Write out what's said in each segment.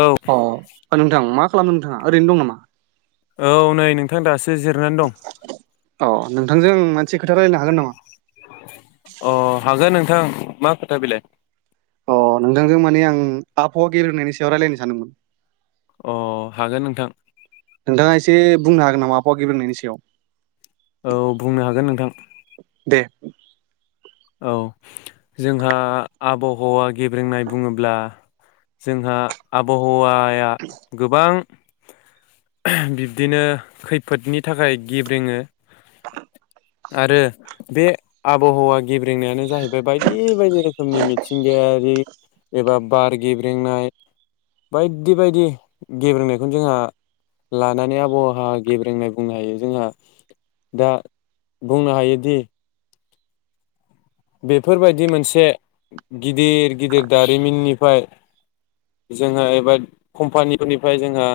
औ अ नोंथां मा खालामदों नोंथाङा ओरैनो दं नामा औ नै नोंथां दासो सजिरनानै दं [unintelligible] अ नोंथांजों आं मोनसे खोथा रायनो हागोन नामा अ' हागोन नोंथां मा खोथा बेलाय अ नोंथांजों माने आं आबहावा गेलेनायनि सायाव रायलायनो सानदोंमोन अ' हागोन नोंथां ए बुंनो हागोन नामा गिबेंनायनि सायाव औ बुंनो हागोन नोंथां दे औ जोंहा आबहावा गेब्रेंनाय बुङोब्ला जोंहा आबहावा आया गोबां बिब्दिनो खैफोदनि थाखाय गेब्रेङो आरो बे आबहावा- गेब्रेंनायानो जाहैबाय बायदि बायदि रोखोमनि मिथिंगायारि एबा बार गेब्रेंनाय बायदि बायदि गेब्रेंनायखौनो जोंहा लानानै आबहावा गेब्रेंनाय बुंनो हायो जोंहा दा बुंनो हायोदि- बेफोरबायदि मोनसे गिदिर गिदिर दारिमिननिफ्राय जोंहा एबा कम्पानिफोरनिफ्राय जोंहा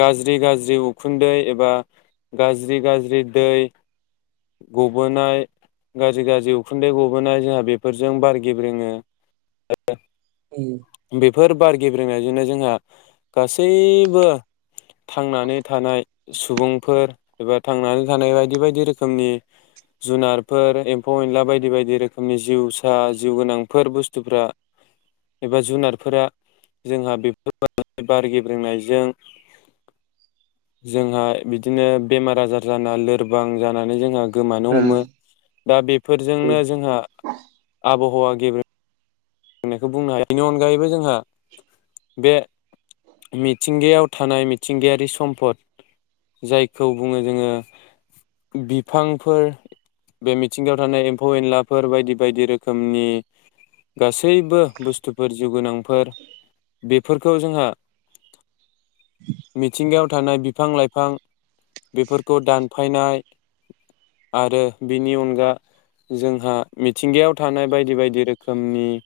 गाज्रि गाज्रि उखुन्दै एबा गाज्रि गाज्रि दै गबोनाय । गाज्रि गाज्रि उखुन्दै गबोनाय जोंहा बेफोरजों बार गेब्रोङो। उम बेफोर बार गेब्रेनायजोंनो जोंहा गासैबो थांनानै थानाय सुबुंफोर एबा थांनानै थानाय बायदि बायदि रोखोमनि जुनारफोर एम्फौ एनला बायदि बायदि रोखोमनि जिउसा जिउ गोनांफोर बुस्थुफ्रा एबा जुनारफोरा जोंहा बेफोर बार गेब्रोंनायजों जोंहा बिदिनो बेमार आजार जाना लोरबां जानानै जोंहा गोमानो उम हमो, दा बेफोरजोंनो जोंहा आबहावा जेबो [unintelligible] होननायखौ बुंनो हायो, बेनि अनगायैबो जोंहा बे मिथिंगायाव थानाय मिथिंगायारि सम्पद जायखौ बुङो जोङो बिफांफोर बे मिथिंगायाव थानाय एम्फौ एनलाफोर बायदि बायदि रोखोमनि। गासैबो बुस्थुफोर जिउगोनांफोर बेफोरखौ जोंहा मिथिंगायाव थानाय बिफां लाइफां बेफोरखौ दानफायनाय आरो बिनि अनगा जोंहा मिथिंगायाव थानाय बायदि बायदि रोखोम खोमनि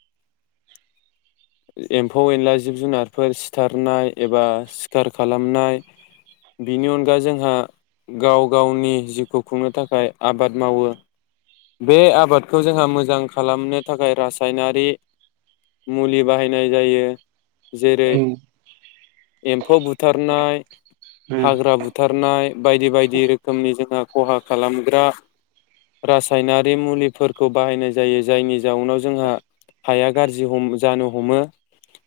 एम्फौ एनला जिब जुनारफोर सिथारनाय एबा सिखार खालामनाय बिनि अनगा जोंहा गाव गावनि जिउखौ खुंनो थाखाय आबाद मावो बे आबादखौ जोंहा मोजां खालामनो थाखाय रास सायनारि मुलि बाहायनाय जायो । जेरै उम एम्फौ बुथारनाय, उम हाग्रा बुथारनाय बायदि बायदि रोखोमनि जोंहा खहा खालामग्रा रासायनारि मुलिफोरखौ बाहायनाय जायो जायनि जाउनाव जोंहा हाया गाज्रि जानो हमो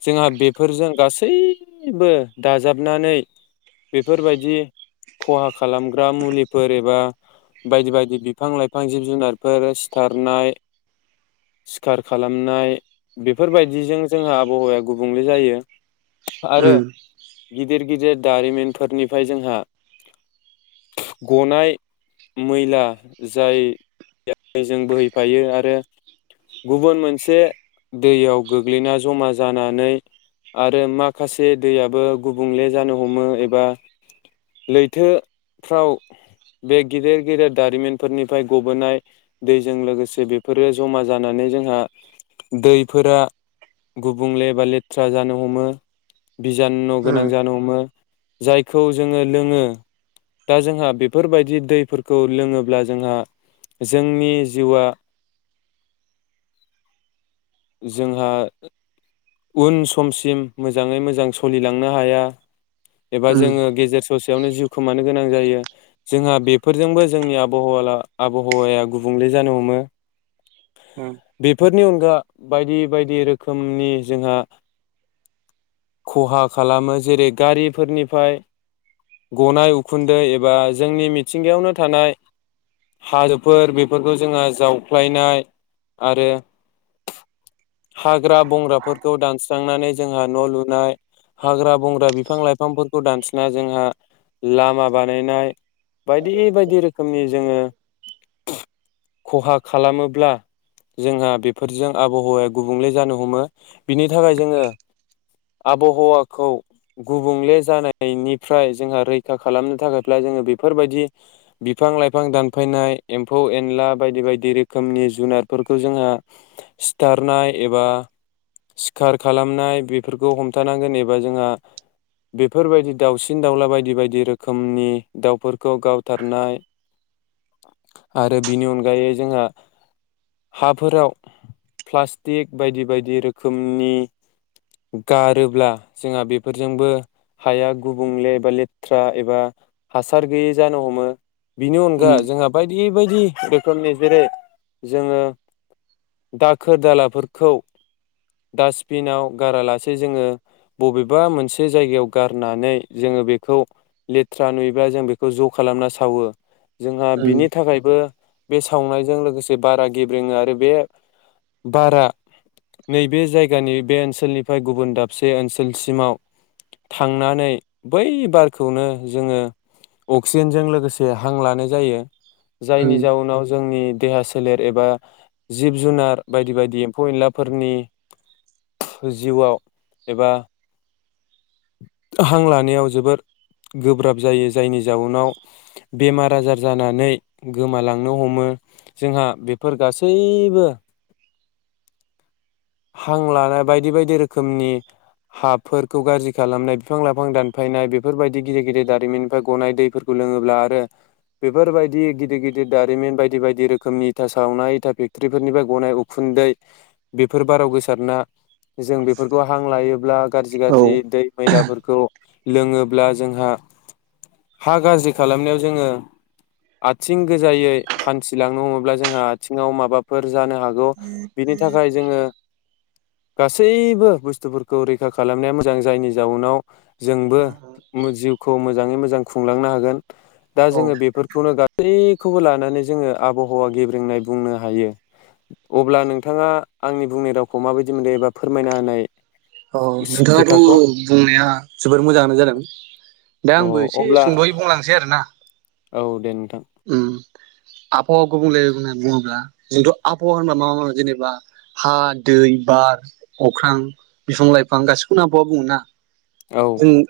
जोंहा बेफोरजों गासैबो दाजाबनानै बेफोरबायदि खहा खालामग्रा मुलिफोर एबा बायदि बायदि बिफां लाइफां जिब जुनारफोर सिथारनाय सिखार खालामनाय बेफोरबायदिजों जोंहा आबहावाया गुबुंले जायो। आरो उम बिद गिदिर गिदिर दारिमिनफोरनिफ्राय जोंहा गनाय मैला जायजों बोहैफायो आरो गुबुन मोनसे दैयाव गोग्लैना जमा जानानै आरो माखासे दैयाबो गुबुंले जानो हमो एबा लैथोफ्राव बे गिदेर गिदेर दारिमिनफोरनिफ्राय गबोनाय दैजों लोगोसे बेफोरो जमा जानानै जोंहा दैफोरा गुबुंले बा लेथ्रा जानो हमो। बिजाननु गोनां उम जानो हमो। जायखौ जोङो लोङो दा जोंहा बेफोरबायदि दैफोरखौ लोङोब्ला जोंहा जोंनि जिउआ जोंहा उन समसिम मोजाङै मोजां सलिलांनो हाया एबा उम जोङो गेजेर ससेयावनो जिउ खोमानो गोनां जायो। जोंहा बेफोरजोंबो जोंनि आबहावाला आबहावाया गुबुंले जानो हमो बेफोरनि अनगा बायदि बायदि रोखोमनि जोंहा खहा खालामो जेरै गारिफोरनिफ्राय गनाय उखुन्दै एबा जोंनि मिथिंगायावनो थानाय हाजोफोर बेफोरखौ जोंहा जावफ्लायनाय आरो हाग्रा बंग्राफोर खौ दानस्रांनानै जोंहा न' लुनाय हाग्रा बंग्रा बिफां लाइफांफोरखौ दानस्रिना जोंहा लामा बानायनाय बायदि बायदि रोखोमनि जोङो खहा खालामोब्ला जोंहा बेफोरजों आबहावाया गुबुंले जानो हमो। बिनि थाखाय जोङो आबहावाखौ गुबुंले जानायनिफ्राय जोंहा रैखा खालामनो थाखायब्ला जोङो बेफोरबायदि बिफां लाइफां दानफायनाय एम्फौ एनला बायदि बायदि रोखोमनि जुनारफोरखौ जोंहा सिथारनाय एबा सिखार खालामनाय बेफोरखौ हमथानांगोन एबा जोंहा बेफोरबायदि दाावसिन दाउला बायदि बायदि रोखोमनि दाउफोरखौ गावथारनाय आरो बिनि अनगायै जोंहा हाफोराव प्लास्टिक बायदि बायदि रोख रोखोमनि गारोब्ला जोंहा बेफोरजोंबो हाया गुबुंले एबा लेथ्रा एबा हासार गैयै जानो हमो। बिनि अनगा उम जोंहा बायदि बायदि बेखौ निजेरै जोङो दाखोर दालाफोरखौ डास्टबिनाव गारालासे जोङो बबेबा मोनसे जायगायाव गारनानै जोङो बेखौ लेथ्रा नुयोबा जों बेखौ ज' खालामना सावो जोंहा उम बिनि थाखायबो बे सावनायजों लोगोसे बारा गेब्रेङो आरो बे बारा नैबे जायगानि बे ओनसोलनिफ्राय गुबुन दाबसे ओनसोलसिमाव थांनानै बै बारखौनो जोङो अक्सिजेनजों लोगोसे हां लानाय जायो। जायनि उम जाउनाव जोंनि देहा सोलेर एबा जिब जुनार बायदि बायदि एम्फौ एनलाफोरनि जिउआव एबा हां लानायाव जोबोद गोब्राब जायो जायनि जाउनाव बेमार आजार जानानै गोमालांनो हमो जोंहा बेफोर गासैबो हां लानाय बायदि बायदि रोखोमनि हाफोरखौ गाज्रि खालामनाय बिफां लाइफां दानफायनाय बेफोरबायदि गिदिर गिदिर दारिमिननिफ्राय गनाय दैफोरखौ लोङोब्ला आरो बेफोरबायदि गिदिर गिदिर दारिमिन बायदि बायदि रोखोमनि इथा सावनाय इथा फेक्ट्रिफोरनिफ्राय गनाय उखुन्दै बे बेफोर बाराव गोसारना जों बेफोरखौ हां लायोब्ला गाज्रि औ गाज्रि दै मैलाफोर खौ लोङोब्ला जोंहा हा गाज्रि खालामनायाव जोङो आथिं गोजायै हान्थिलांनो हमोब्ला जोंहा आथिङाव माबाफोर जानो हागौ बिनि थाखाय जोङो गासैबो बुस्थुफोरखौ रैखा खालामनाया मोजां जायनि जाउनाव जोंबो मो जिउखौ मो मोजाङै मोजां खुंलांनो हागोन। दा औ जोङो बेफोरखौनो गा खौबो लानानै जोङो आबहावा गेब्रेंनाय बुंनो हायो अब्ला नोंथाङा आंनि बुंनाय रावखौ माबायदि मोनदों एबा फोरमायना होनाय औ खोथाखौ नोंथाङाथ' बुंनाया जोबोर मोजाङानो जादों दा अ आंबो एसे अब्ला सुंद'यै बुंलांसै आरोना। औ दे नोंथां। उम आबहावा गुबुंले बुंनानै बुङोब्ला जोंथ' आबहावा होनबा माबा जेनेबा हा, दै, बार, अख्रां बिफां लाइफां गाैसैखौनो आबहावा बुङोना? औ ओम ।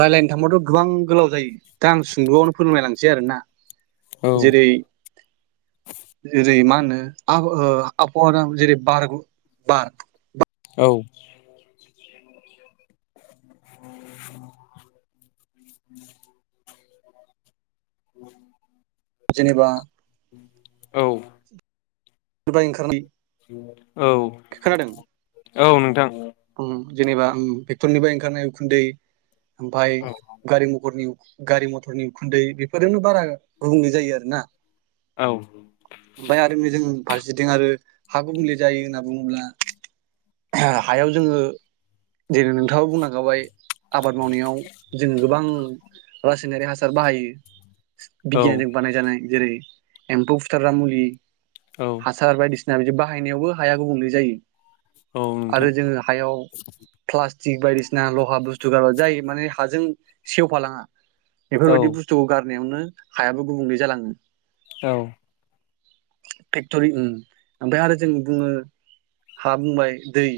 रायलायनो थांबाथ' गोबां गोलाव जायो दा आं सुंद'आवनो फोरोंमलायलांसै आरोना । औ जेरै जेरै मा होनो [unintelligible] जेरै बारग' बार औ । [inaudible] [inaudible] जेनेबा औ । [unintelligible] औ । औ नोंथां । ओम जेनेबा [unintelligible] ओंखारनाय उखुन्दै ओमफाय गारि [unintelligible] गारि मथरनि उखुन्दै बेफोरजोंनो बारा गुबुंले जायो आरो ना । औ ओमफाय आरो [unintelligible] [unintelligible] आरो हा गुबुंले जायो ओनना बुङोब्ला हायाव जोङो जेरै नोंथाङाबो बुंलांखाबाय आबाद मावनायाव जोङो गोबां रासायनारि हासार बाहायो औ बिगियानजों बानायजानाय जेरै एम्फौ फुथारग्रा मुलि । औ हासार बायदिसि [unintelligible] बिदि बाहायनायावबो हाया गुबुंले जायो । आरो नोंथां जोङो हायाव प्लास टिक बायदिसिना लहा बुस्थु [unintelligible] जायो माने हाजों सेवफालाङा । औ बेफोरबायदि बुस्थुखौ गार नायावनो हायाबो गुबुंले जालाङो । औ । फेक्टरि ओम ओमफाय आरो जों बुङो हा बुंबाय दै ।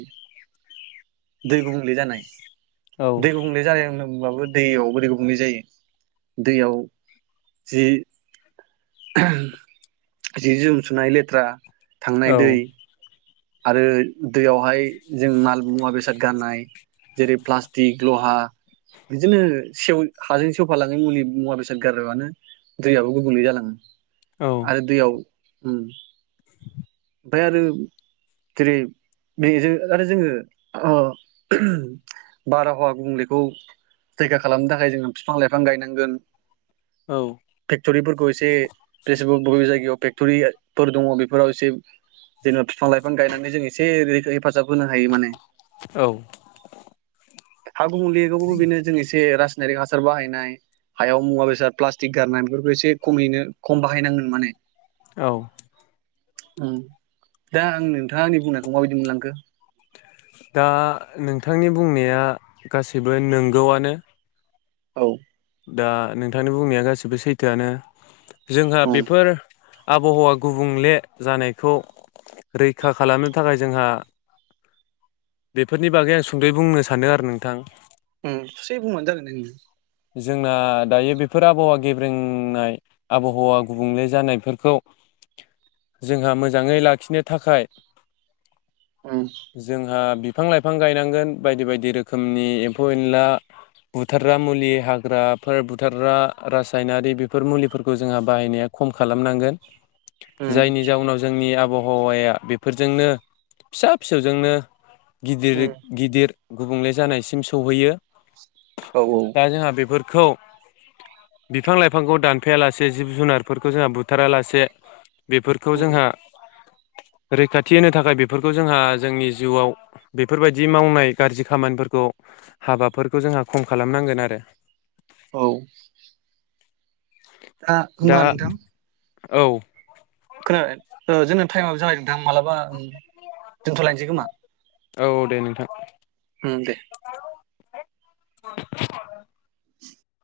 दै गुबुंले जानाय । दै गुबुंले जानाय होनदों । [unintelligible] दैयाव बोरै गुबुंले जायो दैयाव जि [unintelligible] जि जोम सुनाय लेथ्रा थांनाय औ दै । आरो दैयावहाय जों माल मुवा बेसाद गारनाय जेरै प्लास्टिक लहा बिदिनो सेव हाजों सेवफालाङै मुलि मुवा बेसाद गारबानो दैयाबो गुबुंले जालाङो । आरो दैआव उम ओमफ्राय आरो जेरै बेजों आरो जोङो ओ बारहावा गुबुंलेखौ रैखा खालामनो थाखाय जोङो फिफां लाइफां गायनांगोन। औ फेक्टरिफोरखौ एसे [unintelligible] जायगायाव फेक्ट'रिफोर दङ बेफोराव एसे जेनेबा फि फां लाइफां गायनानै जों एसे हेफाजाब होनो हायो माने। हा गुबुंलेखौबो बेनो जों एसे रा नारिक हासार बाहायनाय हायाव मुवा बेसाद प्लास्टिक गारनाय बेफोरखौ एसे खमैनो खम बाहायनांगोन माने । औ उम दा आं नोंथांङा आंनि बुंनायखौ माबायदि मोनलांखो? दा नोंथांनि बुंनाया गासैबो नोंगौआनो। औ दा नोंथांनि बुंनाया गासिबो सैथोआनो। जोंहा औ बेफोर आबहावा गुबुंले जानायखौ रैखा खालामनो थाखाय जोंहा बेफोरनि बागै आं सुद'यै बुंनो सानो आरो नोंथां उम ससे बुंबानो जागोन दे नोंङो जोंना दायो बेफोर आबहावा गेब्रेंनाय आबहावा गुबुंले जानायफोरखौ जोंहा मोजांङै लाखिनो थाखाय उम जोंहा बि फां लाइफां गायनांगोन बायदि बायदि रोखोमनि एम्फौ एनला बुथारग्रा मुलि हाग्राफोर बुथारग्रा रासायनारि बेफोर मुलिफोरखौ जोंहा बाहायनाया खम खालामनांगोन । उम जायनि जाउनाव जोंनि आबहा हावाया बेफोरजोंनो फिसा फिसौजोंनो गिदिर उम गिदिर गुबुंले जानायसिम सौहैयो । औ औ बेफोरखौ बिफां लाइफांखौ दानफाया लासे जिब जुनारफोरखौ जोंहा बुथारा लासे बेफोरखौ उम जोंहा रैखाथि होनो थाखाय बेफोरखौ जोंहा जोंनि जिउआव बेफोरबायदि मावनाय गारजि खामानिफोरखौ हाबाफोरखौ जोंहा खम खालामनांगोन आरो औ आ दा होमबा नोंथां औ खोनाबाय जोंना टाइमाबो जाबाय नोंथां मालाबा उम दोनथ'लायनोसै खोमा। औ दे नोंथां उम दे [unintelligible]